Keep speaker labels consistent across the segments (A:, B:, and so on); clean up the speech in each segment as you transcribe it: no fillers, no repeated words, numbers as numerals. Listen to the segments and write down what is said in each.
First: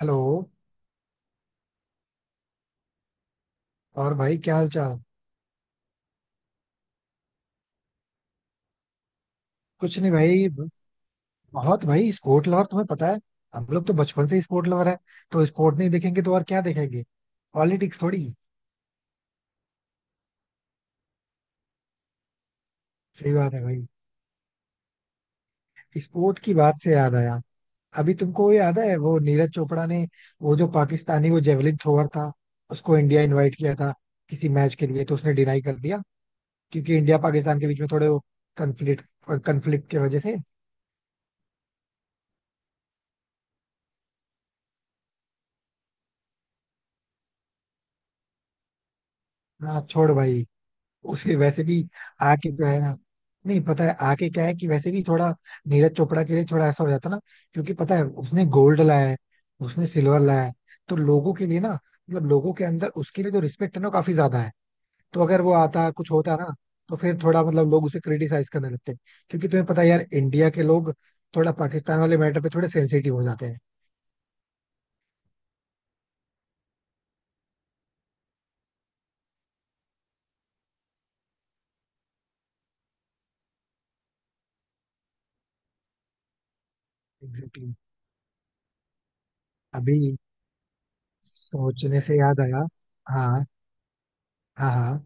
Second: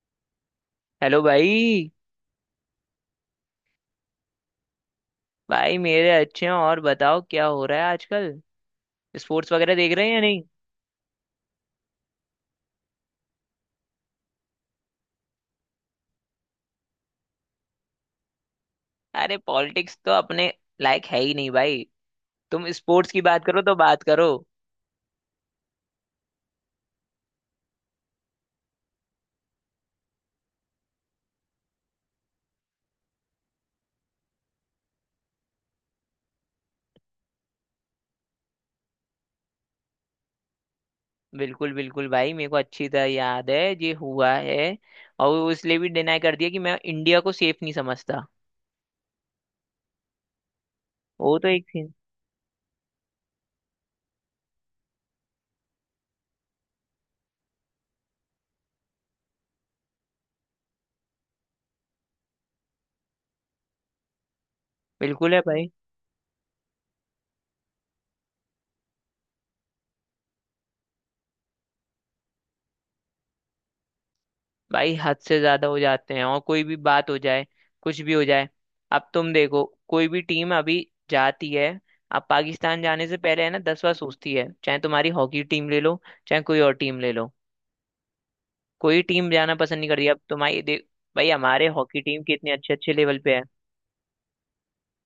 A: Hello.
B: Hello भाई।
A: और भाई, क्या हाल चाल?
B: भाई मेरे अच्छे हैं और बताओ क्या हो रहा है आजकल। स्पोर्ट्स वगैरह देख
A: कुछ
B: रहे
A: नहीं
B: हैं या नहीं।
A: भाई, बस बहुत भाई स्पोर्ट लवर, तुम्हें पता है. हम लोग तो बचपन से ही स्पोर्ट लवर है. तो स्पोर्ट नहीं देखेंगे तो और क्या देखेंगे? पॉलिटिक्स थोड़ी.
B: अरे पॉलिटिक्स तो अपने लायक है ही नहीं भाई। तुम स्पोर्ट्स की
A: सही
B: बात
A: बात
B: करो
A: है
B: तो
A: भाई.
B: बात करो।
A: स्पोर्ट की बात से याद आया, अभी तुमको वो याद है वो नीरज चोपड़ा ने वो जो पाकिस्तानी वो जेवलिन थ्रोअर था, उसको इंडिया इनवाइट किया था किसी मैच के लिए, तो उसने डिनाई कर दिया. क्योंकि इंडिया पाकिस्तान के बीच में थोड़े वो कन्फ्लिक्ट कन्फ्लिक्ट की वजह से.
B: बिल्कुल बिल्कुल भाई, मेरे को अच्छी तरह याद है ये हुआ है। और वो इसलिए भी डिनाई कर दिया कि मैं इंडिया को सेफ नहीं समझता।
A: हाँ छोड़ भाई, उसे
B: वो तो
A: वैसे
B: एक
A: भी
B: सीन।
A: आके जो है ना, नहीं पता है आके क्या है कि वैसे भी थोड़ा नीरज चोपड़ा के लिए थोड़ा ऐसा हो जाता ना, क्योंकि पता है उसने गोल्ड लाया है, उसने सिल्वर लाया है. तो लोगों के लिए ना, मतलब लोगों के अंदर उसके लिए जो रिस्पेक्ट है ना, वो काफी ज्यादा है. तो
B: बिल्कुल है
A: अगर वो
B: भाई।
A: आता कुछ होता ना, तो फिर थोड़ा मतलब लोग उसे क्रिटिसाइज करने लगते हैं. क्योंकि तुम्हें पता है यार, इंडिया के लोग थोड़ा पाकिस्तान वाले मैटर पे थोड़े सेंसिटिव हो जाते हैं.
B: भाई हद से ज्यादा हो जाते हैं और कोई भी बात हो जाए। कुछ भी हो जाए। अब तुम देखो। कोई भी टीम अभी जाती है। अब पाकिस्तान जाने से पहले है ना दस बार सोचती है, चाहे तुम्हारी हॉकी टीम ले लो। चाहे कोई और टीम ले लो।
A: Exactly exactly.
B: कोई टीम जाना पसंद नहीं करती।
A: अभी
B: अब तुम्हारी देख। भाई हमारे हॉकी
A: सोचने से
B: टीम
A: याद
B: कितने
A: आया.
B: अच्छे अच्छे लेवल पे है।
A: हाँ हाँ. हाँ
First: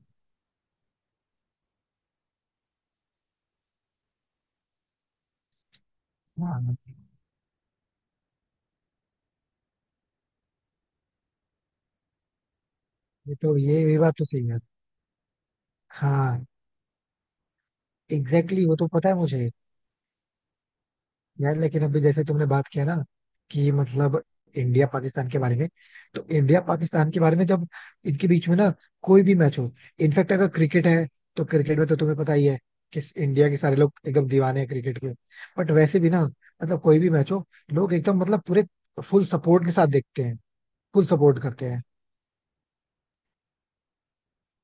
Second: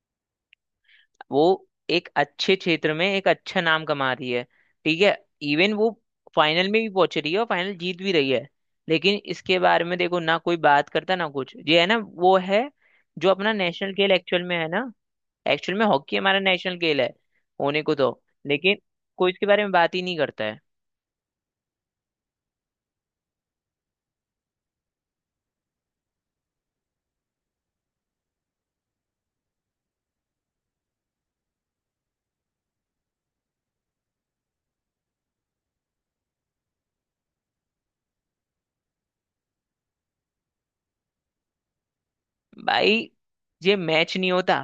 B: वो एक अच्छे क्षेत्र में एक अच्छा नाम कमा रही है। ठीक है। इवन वो फाइनल
A: हाँ.
B: में भी पहुंच रही है और फाइनल जीत भी रही है। लेकिन इसके बारे में देखो ना कोई बात करता ना कुछ, ये है ना वो है। जो
A: ये
B: अपना
A: तो, ये
B: नेशनल
A: भी
B: खेल
A: बात तो
B: एक्चुअल
A: सही
B: में
A: है.
B: है ना। एक्चुअल में हॉकी हमारा
A: हाँ.
B: नेशनल खेल है होने को तो।
A: एग्जैक्टली exactly,
B: लेकिन
A: वो तो पता है
B: कोई इसके
A: मुझे.
B: बारे में बात ही नहीं करता है।
A: यार लेकिन अभी जैसे तुमने बात किया ना कि मतलब इंडिया पाकिस्तान के बारे में. तो इंडिया पाकिस्तान के बारे में जब इनके बीच में ना कोई भी मैच हो, इनफैक्ट अगर क्रिकेट है, तो क्रिकेट में तो तुम्हें पता ही है कि इंडिया के सारे लोग एकदम दीवाने हैं क्रिकेट के. बट वैसे भी ना, मतलब कोई भी मैच हो, लोग एकदम मतलब पूरे फुल सपोर्ट के साथ देखते हैं, फुल सपोर्ट करते हैं.
B: भाई ये मैच नहीं होता।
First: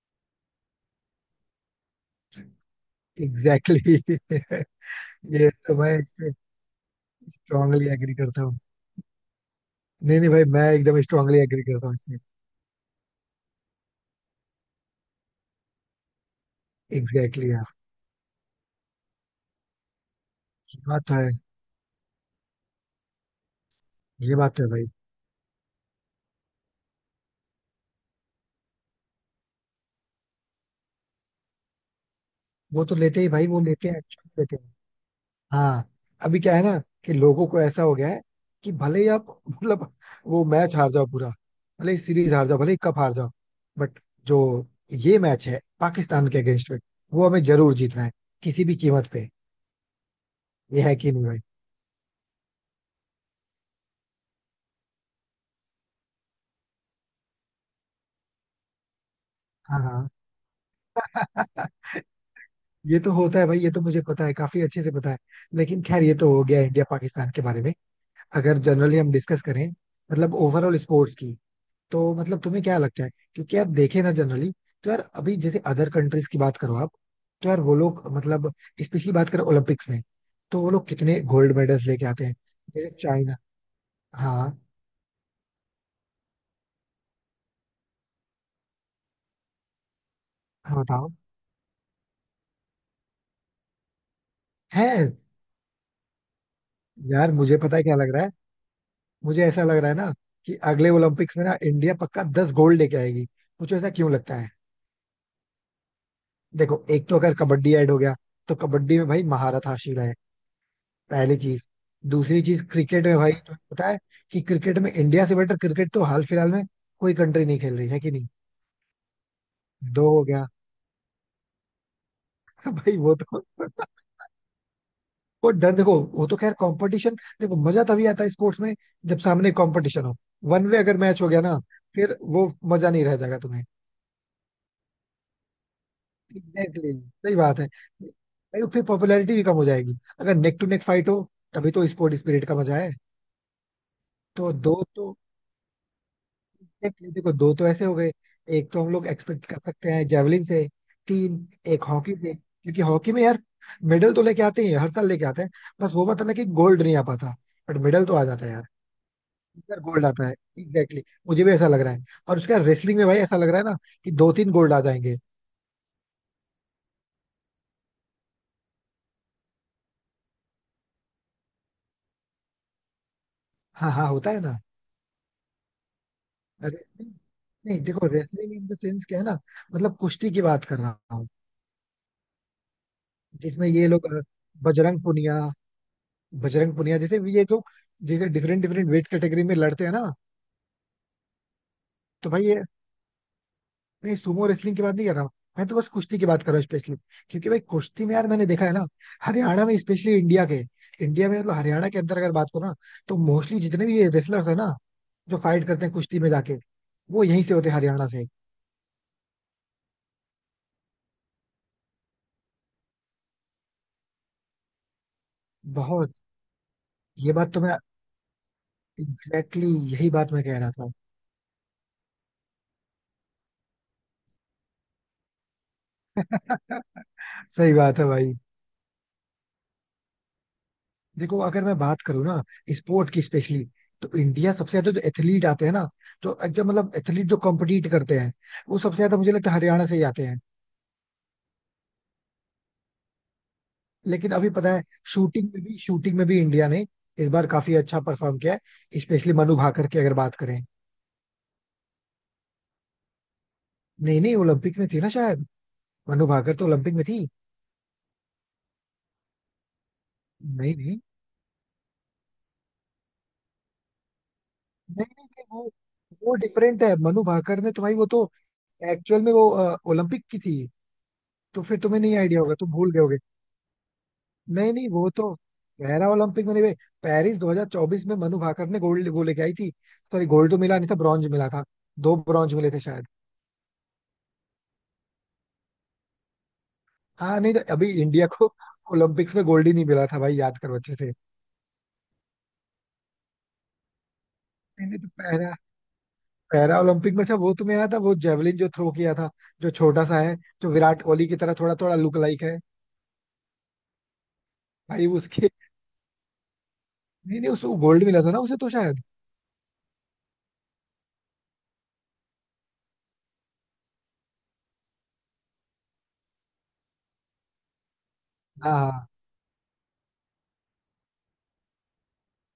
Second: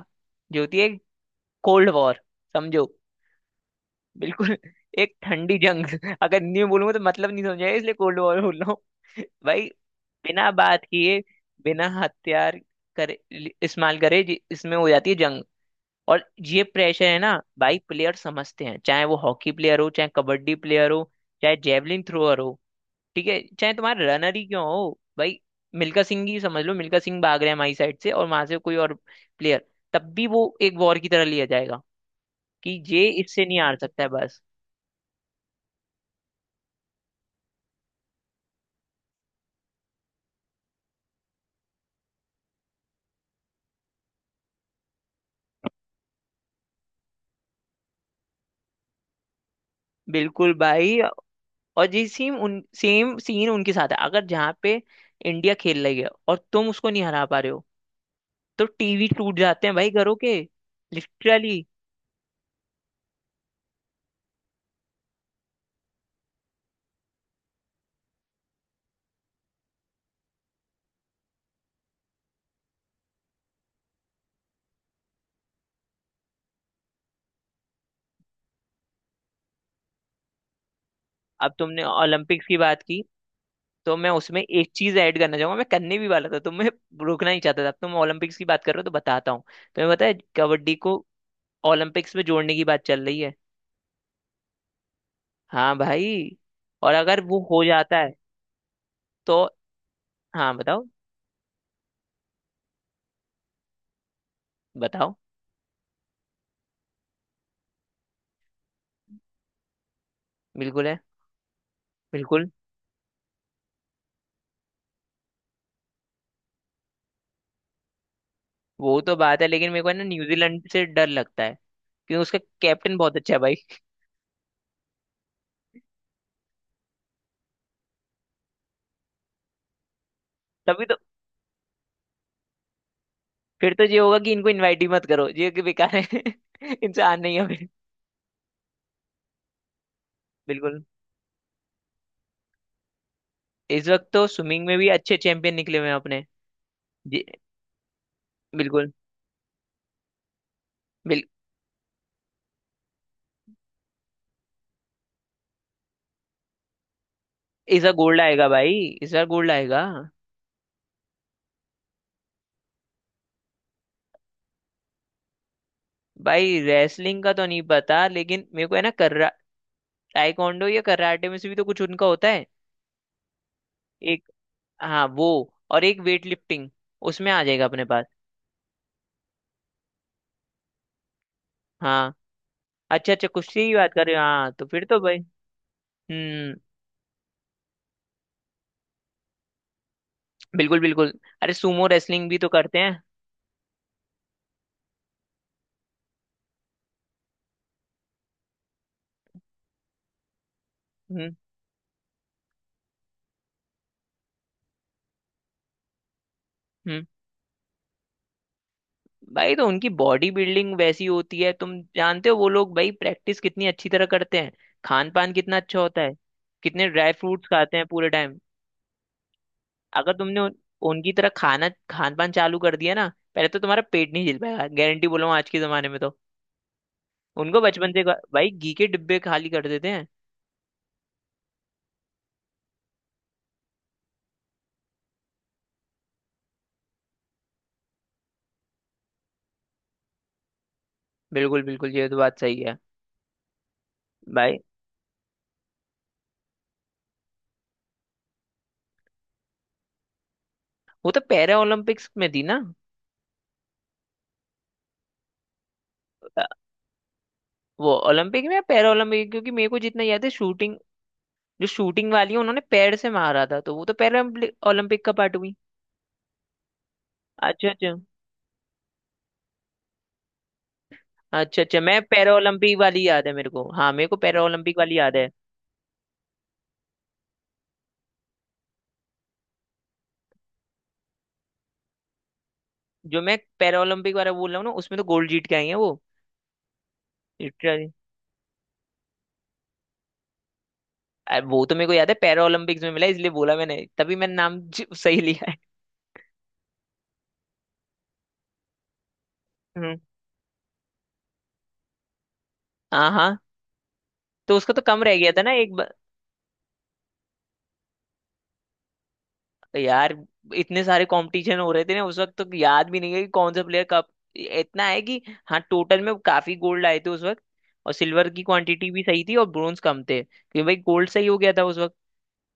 B: जो होती है कोल्ड वॉर, समझो।
A: एग्जैक्टली
B: बिल्कुल
A: exactly.
B: एक
A: ये
B: ठंडी
A: तो
B: जंग।
A: मैं इससे
B: अगर न्यू बोलूंगा तो मतलब नहीं समझ आएगा
A: स्ट्रांगली
B: इसलिए
A: एग्री
B: कोल्ड वॉर
A: करता
B: बोल
A: हूँ.
B: रहा हूँ। भाई।
A: नहीं नहीं भाई,
B: बिना
A: मैं
B: बात
A: एकदम
B: किए,
A: स्ट्रांगली एग्री करता
B: बिना
A: हूँ इससे.
B: हथियार करे इस्तेमाल करे इसमें हो जाती है जंग। और ये प्रेशर है ना।
A: एग्जैक्टली exactly,
B: भाई प्लेयर समझते हैं, चाहे वो हॉकी प्लेयर हो, चाहे कबड्डी प्लेयर
A: बात
B: हो,
A: तो है.
B: चाहे जेवलिन थ्रोअर हो, ठीक है, चाहे तुम्हारा
A: ये
B: रनर ही
A: बात तो
B: क्यों
A: है भाई.
B: हो भाई। मिल्खा सिंह ही समझ लो, मिल्खा सिंह भाग रहे हैं हमारी साइड से और वहां से कोई और प्लेयर, तब भी वो एक वॉर की तरह लिया जाएगा। कि
A: वो तो
B: ये
A: लेते ही
B: इससे
A: भाई,
B: नहीं
A: वो
B: हार
A: लेते हैं
B: सकता है बस।
A: एक्चुअली लेते हैं. हाँ. अभी क्या है ना कि लोगों को ऐसा हो गया है कि भले ही आप मतलब वो मैच हार जाओ पूरा, भले ही सीरीज हार जाओ, भले ही कप हार जाओ, बट जो ये मैच है पाकिस्तान के अगेंस्ट में, वो हमें जरूर जीतना है, किसी भी कीमत पे.
B: बिल्कुल
A: ये है
B: भाई।
A: कि नहीं भाई?
B: और जी सेम उन सेम सीन उनके साथ है, अगर जहाँ पे इंडिया खेल रही है और तुम उसको नहीं हरा पा रहे हो, तो टीवी टूट जाते हैं
A: हाँ
B: भाई
A: हाँ.
B: घरों के। लिटरली।
A: ये तो होता है भाई, ये तो मुझे पता है, काफी अच्छे से पता है. लेकिन खैर, ये तो हो गया इंडिया पाकिस्तान के बारे में. अगर जनरली हम डिस्कस करें, मतलब ओवरऑल स्पोर्ट्स की, तो मतलब तुम्हें क्या लगता है? क्योंकि यार, देखे ना जनरली, तो यार अभी जैसे अदर कंट्रीज की बात करो आप, तो यार वो लोग मतलब स्पेशली बात करें ओलंपिक्स में, तो वो लोग कितने
B: अब
A: गोल्ड
B: तुमने
A: मेडल्स लेके आते हैं.
B: ओलंपिक्स की बात
A: जैसे
B: की
A: चाइना.
B: तो मैं उसमें
A: हाँ.
B: एक चीज ऐड करना चाहूंगा, मैं करने भी वाला था तो मैं रोकना ही चाहता था। अब तुम ओलंपिक्स की बात कर रहे हो तो बताता हूँ। तुम्हें पता है कबड्डी
A: हाँ
B: को
A: बताओ.
B: ओलंपिक्स में जोड़ने की बात चल रही है।
A: है.
B: हाँ भाई। और अगर
A: यार
B: वो
A: मुझे
B: हो
A: पता है क्या
B: जाता है
A: लग रहा है. मुझे
B: तो।
A: ऐसा लग रहा है ना
B: हाँ
A: कि
B: बताओ।
A: अगले ओलंपिक्स में ना इंडिया पक्का 10 गोल्ड लेके आएगी. मुझे ऐसा क्यों लगता है?
B: बताओ।
A: देखो, एक तो अगर कबड्डी ऐड हो गया, तो कबड्डी में भाई महारत हासिल है.
B: बिल्कुल है।
A: पहली चीज. दूसरी
B: बिल्कुल।
A: चीज, क्रिकेट में भाई तुम्हें पता है कि क्रिकेट में इंडिया से बेटर क्रिकेट तो हाल फिलहाल में कोई कंट्री नहीं खेल रही है, कि नहीं?
B: वो तो बात है लेकिन मेरे को है ना,
A: दो हो गया.
B: न्यूजीलैंड से डर लगता है। क्योंकि उसका कैप्टन
A: भाई वो
B: बहुत अच्छा है
A: तो
B: भाई।
A: वो डर देखो, वो तो खैर कंपटीशन. देखो मजा तभी आता है स्पोर्ट्स में जब सामने कंपटीशन हो. वन वे
B: तभी तो।
A: अगर मैच हो गया ना, फिर वो मजा नहीं रह जाएगा तुम्हें.
B: फिर तो ये होगा कि इनको इनवाइट ही मत करो, ये कि बेकार है
A: एग्जैक्टली.
B: इंसान
A: सही
B: नहीं है
A: बात है
B: फिर।
A: भाई. फिर पॉपुलैरिटी भी कम हो जाएगी अगर नेक टू
B: बिल्कुल।
A: नेक फाइट हो. तभी तो स्पोर्ट स्पिरिट का मजा है.
B: इस वक्त तो
A: तो
B: स्विमिंग
A: दो
B: में भी
A: तो,
B: अच्छे चैंपियन निकले हुए हैं अपने।
A: एग्जैक्टली
B: जी,
A: देखो दो तो ऐसे हो गए. एक तो हम
B: बिल्कुल।
A: लोग एक्सपेक्ट कर सकते हैं जेवलिन से.
B: बिल,
A: तीन. एक हॉकी से, क्योंकि हॉकी में यार मेडल तो लेके आते ही हैं, हर साल लेके आते हैं. बस वो मतलब है कि गोल्ड नहीं आ पाता, बट
B: इस बार
A: मेडल तो
B: गोल्ड
A: आ जाता
B: आएगा
A: है यार.
B: भाई। इस बार गोल्ड
A: इस बार
B: आएगा।
A: गोल्ड आता है. Exactly exactly. मुझे भी ऐसा लग रहा है. और उसका रेसलिंग में भाई ऐसा लग रहा है ना कि दो तीन गोल्ड आ जाएंगे.
B: भाई रेसलिंग का तो नहीं पता लेकिन मेरे को है ना कर्रा टाइकोंडो या कराटे में से भी तो कुछ उनका होता है।
A: हाँ हाँ,
B: एक।
A: होता है ना.
B: हाँ वो। और एक वेट लिफ्टिंग
A: रेसलिंग.
B: उसमें आ जाएगा
A: नहीं
B: अपने पास।
A: देखो, रेसलिंग इन द सेंस क्या है ना, मतलब कुश्ती की बात कर रहा हूँ.
B: हाँ। अच्छा अच्छा
A: जिसमें
B: कुश्ती की
A: ये
B: बात कर
A: लोग
B: रहे हो, हाँ तो फिर तो
A: बजरंग
B: भाई।
A: पुनिया
B: हम्म।
A: बजरंग पुनिया जैसे भी, ये जो जैसे डिफरेंट डिफरेंट वेट कैटेगरी में लड़ते हैं ना.
B: बिल्कुल बिल्कुल। अरे सुमो रेसलिंग
A: तो
B: भी
A: भाई
B: तो
A: ये,
B: करते हैं।
A: नहीं सुमो रेसलिंग की बात नहीं कर रहा हूँ. मैं तो बस कुश्ती की बात कर रहा हूँ स्पेशली. क्योंकि भाई कुश्ती में यार मैंने देखा है ना, हरियाणा में स्पेशली. इंडिया के, इंडिया
B: हम्म।
A: में मतलब हरियाणा के अंदर अगर बात करो ना, तो मोस्टली जितने भी ये रेसलर्स है ना, जो फाइट करते हैं कुश्ती में जाके,
B: हम्म।
A: वो यहीं से होते हैं, हरियाणा से.
B: भाई तो उनकी बॉडी बिल्डिंग वैसी होती है, तुम जानते हो वो लोग भाई प्रैक्टिस कितनी अच्छी तरह करते हैं। खान पान कितना अच्छा होता
A: बहुत.
B: है। कितने ड्राई
A: ये
B: फ्रूट्स
A: बात तो
B: खाते
A: मैं,
B: हैं पूरे टाइम।
A: एग्जैक्टली exactly, यही
B: अगर
A: बात
B: तुमने
A: मैं कह रहा था.
B: उनकी तरह खाना खान पान चालू कर दिया ना, पहले तो तुम्हारा पेट नहीं झेल पाएगा, गारंटी बोला हूं आज के जमाने में तो। उनको
A: सही
B: बचपन
A: बात
B: से
A: है भाई.
B: भाई घी के डिब्बे खाली कर देते हैं।
A: देखो अगर मैं बात करूँ ना स्पोर्ट की स्पेशली, तो इंडिया सबसे ज्यादा जो एथलीट आते हैं ना, जो एकदम मतलब एथलीट जो कॉम्पिटिट करते हैं, वो सबसे ज्यादा मुझे लगता है हरियाणा से ही आते हैं.
B: बिल्कुल बिल्कुल ये तो बात सही है।
A: लेकिन अभी
B: भाई
A: पता है, शूटिंग में भी इंडिया ने इस बार काफी अच्छा परफॉर्म किया है, स्पेशली मनु भाकर की अगर बात करें.
B: वो तो पैरा ओलंपिक्स में थी ना।
A: नहीं नहीं, ओलंपिक में थी ना शायद. मनु भाकर तो ओलंपिक में थी.
B: वो ओलंपिक में या पैरालंपिक, क्योंकि मेरे को जितना याद है
A: नहीं
B: शूटिंग,
A: नहीं.
B: जो शूटिंग वाली है उन्होंने पैर से मारा था, तो वो तो पैरालंपिक
A: नहीं
B: ओलंपिक का
A: नहीं,
B: पार्ट
A: नहीं
B: हुई।
A: वो, वो डिफरेंट है. मनु भाकर
B: अच्छा
A: ने तो
B: अच्छा।
A: भाई, वो तो एक्चुअल में वो ओलंपिक की थी.
B: अच्छा
A: तो फिर
B: अच्छा मैं
A: तुम्हें नहीं आइडिया होगा, तुम
B: पैरालंपिक
A: भूल
B: वाली
A: गए.
B: याद है मेरे को, हाँ मेरे को
A: नहीं
B: पैरालंपिक
A: नहीं,
B: वाली
A: वो
B: याद है।
A: तो पैरा ओलंपिक में नहीं भाई. पेरिस 2024 में मनु भाकर ने गोल्ड वो लेके आई थी. सॉरी, गोल्ड तो मिला नहीं था, ब्रॉन्ज मिला था. दो ब्रॉन्ज मिले थे शायद.
B: जो मैं पैरालंपिक वाला बोल रहा हूँ ना, उसमें तो गोल्ड जीत के आई है वो।
A: हाँ. नहीं तो अभी
B: लिटरली।
A: इंडिया को ओलंपिक्स में गोल्ड ही नहीं मिला था भाई, याद करो अच्छे से.
B: अरे वो तो मेरे को याद है पैरालंपिक्स में मिला, इसलिए बोला मैंने, तभी मैंने नाम
A: नहीं नहीं तो,
B: सही लिया
A: पैरा
B: है।
A: पैरा ओलंपिक में, अच्छा वो तुम्हें याद था वो जेवलिन जो थ्रो किया था, जो
B: हम्म।
A: छोटा सा है, जो विराट कोहली की तरह थोड़ा थोड़ा लुक लाइक है.
B: हाँ हाँ तो उसका तो कम
A: भाई
B: रह गया था
A: उसके,
B: ना एक।
A: नहीं नहीं, उसको गोल्ड मिला था ना उसे, तो शायद
B: तो यार इतने सारे कंपटीशन हो रहे थे ना उस वक्त, तो याद भी नहीं है कि कौन सा प्लेयर कब। इतना है कि, हाँ टोटल में काफी गोल्ड आए थे उस वक्त। और सिल्वर की
A: हाँ
B: क्वांटिटी भी
A: हाँ.
B: सही थी और ब्रोंज कम थे क्योंकि भाई गोल्ड सही हो गया था उस वक्त।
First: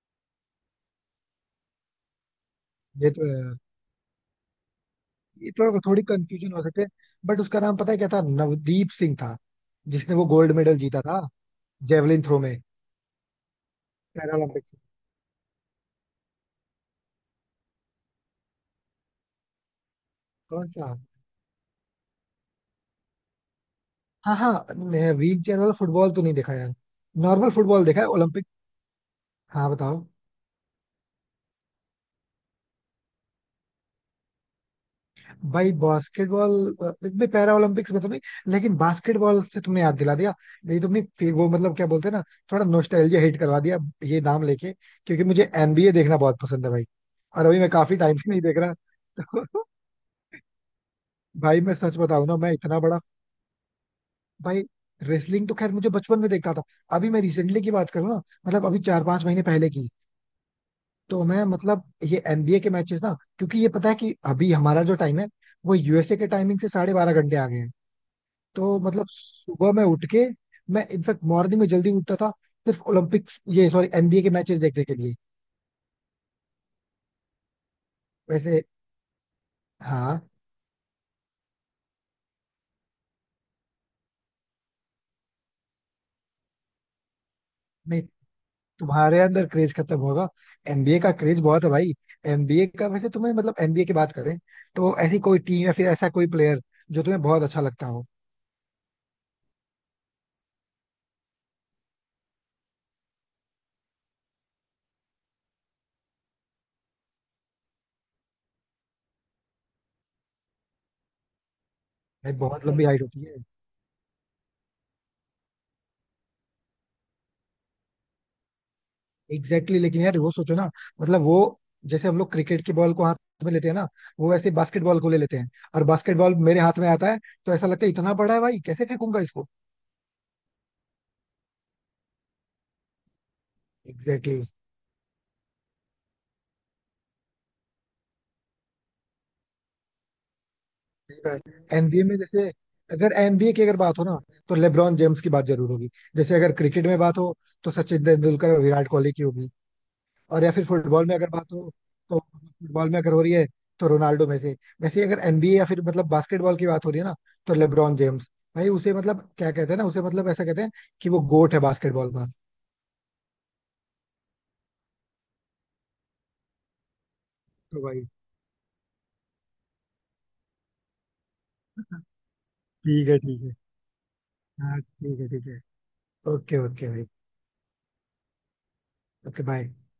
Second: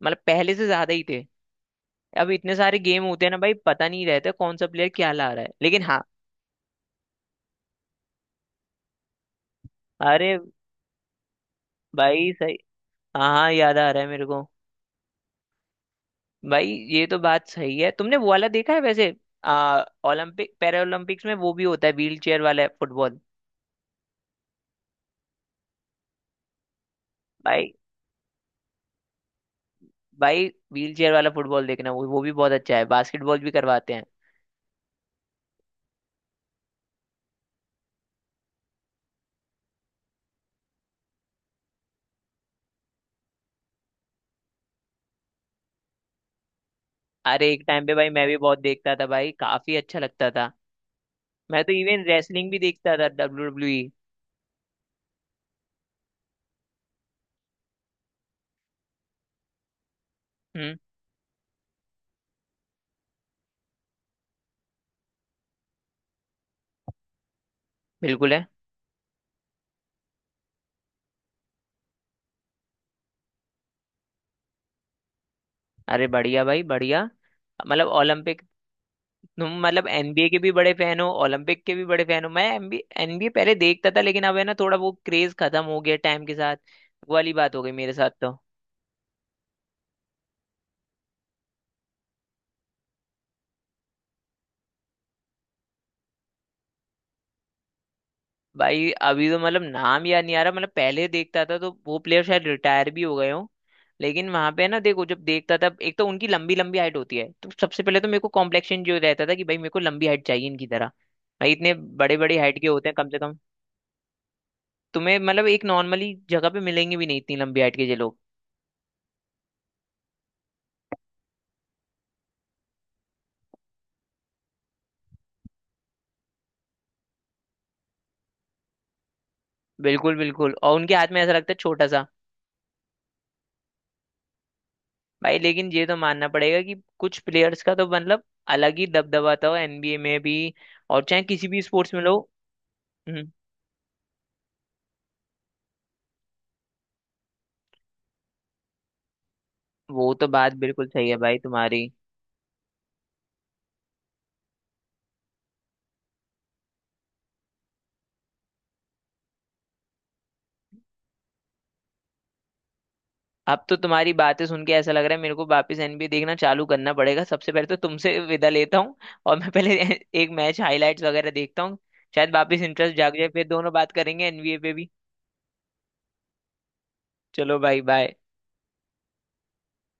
B: मतलब पहले से ज्यादा ही थे। अब इतने सारे गेम
A: ये
B: होते
A: तो
B: हैं ना
A: है.
B: भाई, पता नहीं रहता कौन सा प्लेयर क्या ला रहा है,
A: ये तो
B: लेकिन हाँ।
A: थोड़ी कंफ्यूजन हो सकते हैं, बट उसका नाम पता है क्या था? नवदीप सिंह था जिसने वो
B: अरे
A: गोल्ड मेडल जीता था, जेवलिन
B: भाई
A: थ्रो में.
B: सही। हाँ हाँ याद आ रहा है मेरे को।
A: पैरालंपिक्स.
B: भाई ये तो बात सही है, तुमने वो वाला देखा है वैसे। आ ओलंपिक
A: कौन
B: पैरा
A: सा?
B: ओलंपिक्स में वो भी होता है व्हील चेयर वाला फुटबॉल।
A: हाँ हाँ, व्हील चेयर वाला फुटबॉल तो नहीं देखा यार, नॉर्मल
B: भाई।
A: फुटबॉल देखा है ओलंपिक. हाँ बताओ.
B: भाई व्हील चेयर वाला फुटबॉल देखना, वो भी बहुत अच्छा है, बास्केटबॉल भी करवाते हैं।
A: भाई बास्केटबॉल इतने पैरा ओलंपिक्स में तो नहीं, लेकिन बास्केटबॉल से तुमने याद दिला दिया. नहीं, तुमने फिर वो मतलब क्या बोलते हैं ना, थोड़ा नोस्टैल्जिया हिट करवा दिया ये नाम लेके. क्योंकि मुझे एनबीए देखना बहुत पसंद है भाई. और
B: अरे
A: अभी
B: एक
A: मैं
B: टाइम पे
A: काफी
B: भाई
A: टाइम
B: मैं
A: से
B: भी
A: नहीं
B: बहुत
A: देख रहा.
B: देखता था, भाई काफी अच्छा लगता था।
A: भाई
B: मैं तो
A: मैं सच
B: इवन
A: बताऊं ना,
B: रेसलिंग
A: मैं
B: भी
A: इतना
B: देखता
A: बड़ा,
B: था WWE।
A: भाई रेसलिंग तो खैर मुझे बचपन में देखता था. अभी मैं रिसेंटली की बात करूँ ना, मतलब अभी चार पांच महीने पहले की,
B: हम्म।
A: तो मैं मतलब ये एनबीए के मैचेस ना, क्योंकि ये पता है कि अभी हमारा जो टाइम है, वो यूएसए के टाइमिंग से 12:30 घंटे आ गए हैं.
B: बिल्कुल है।
A: तो मतलब सुबह में उठ के, मैं इनफैक्ट मॉर्निंग में जल्दी उठता था, सिर्फ ओलंपिक्स ये सॉरी एनबीए के मैचेस देखने के लिए.
B: अरे बढ़िया भाई बढ़िया। मतलब ओलंपिक।
A: वैसे
B: तुम मतलब
A: हाँ.
B: एनबीए के भी बड़े फैन हो, ओलंपिक के भी बड़े फैन हो, मैं एनबीए एनबीए पहले देखता था लेकिन अब है ना थोड़ा वो क्रेज खत्म हो गया टाइम के साथ। वो वाली बात हो गई मेरे साथ तो।
A: तुम्हारे अंदर क्रेज खत्म होगा, एनबीए का क्रेज बहुत है भाई. एनबीए का, वैसे तुम्हें मतलब एनबीए की बात करें, तो ऐसी कोई टीम या फिर ऐसा कोई प्लेयर जो तुम्हें बहुत अच्छा लगता हो?
B: भाई अभी तो मतलब नाम याद नहीं आ रहा, मतलब पहले देखता था तो वो प्लेयर शायद रिटायर भी हो गए हो। लेकिन वहां पे ना देखो जब देखता था, एक तो उनकी लंबी लंबी हाइट होती है, तो सबसे पहले तो मेरे को कॉम्प्लेक्शन जो रहता था कि भाई मेरे को लंबी हाइट चाहिए इनकी तरह। भाई इतने बड़े
A: भाई
B: बड़े हाइट के
A: बहुत लंबी
B: होते हैं
A: हाइट
B: कम से
A: होती है.
B: कम। तुम्हें मतलब एक नॉर्मली जगह पे मिलेंगे भी नहीं इतनी लंबी हाइट के ये लोग।
A: एग्जैक्टली exactly, लेकिन यार वो सोचो ना, मतलब वो जैसे हम लोग क्रिकेट की बॉल को हाथ में लेते हैं ना, वो वैसे बास्केटबॉल को ले लेते हैं. और बास्केटबॉल मेरे हाथ में आता है, तो ऐसा लगता है इतना बड़ा है भाई, कैसे फेंकूंगा इसको.
B: बिल्कुल बिल्कुल और उनके हाथ में ऐसा लगता है छोटा सा।
A: एग्जैक्टली.
B: भाई लेकिन ये तो मानना पड़ेगा कि कुछ प्लेयर्स का तो मतलब अलग ही दबदबा था एनबीए में भी। और
A: सही
B: चाहे किसी भी
A: बात.
B: स्पोर्ट्स में
A: एनबीए
B: लो।
A: में जैसे, अगर
B: हम्म,
A: एनबीए की अगर बात हो ना, तो लेब्रॉन जेम्स की बात जरूर होगी. जैसे अगर क्रिकेट में बात हो, तो सचिन तेंदुलकर और विराट कोहली की होगी.
B: वो तो
A: और या
B: बात
A: फिर
B: बिल्कुल
A: फुटबॉल
B: सही
A: में
B: है
A: अगर
B: भाई
A: बात हो,
B: तुम्हारी।
A: तो फुटबॉल में अगर हो रही है, तो रोनाल्डो में से. वैसे ही अगर एनबीए या फिर मतलब बास्केटबॉल की बात हो रही है ना, तो लेब्रॉन जेम्स. भाई उसे मतलब क्या कहते हैं ना, उसे मतलब ऐसा कहते हैं कि वो गोट है बास्केटबॉल का.
B: अब तो तुम्हारी बातें सुन के ऐसा लग रहा है मेरे को वापस एनबीए देखना चालू करना पड़ेगा, सबसे पहले तो
A: तो भाई
B: तुमसे विदा लेता हूँ। और मैं पहले एक मैच हाईलाइट्स वगैरह देखता हूँ। शायद वापस इंटरेस्ट
A: ठीक
B: जाग
A: है
B: जाए,
A: ठीक
B: फिर
A: है.
B: दोनों बात करेंगे एनबीए पे
A: हाँ
B: भी।
A: ठीक है ठीक है. ओके ओके भाई.
B: चलो भाई बाय।
A: Okay bye.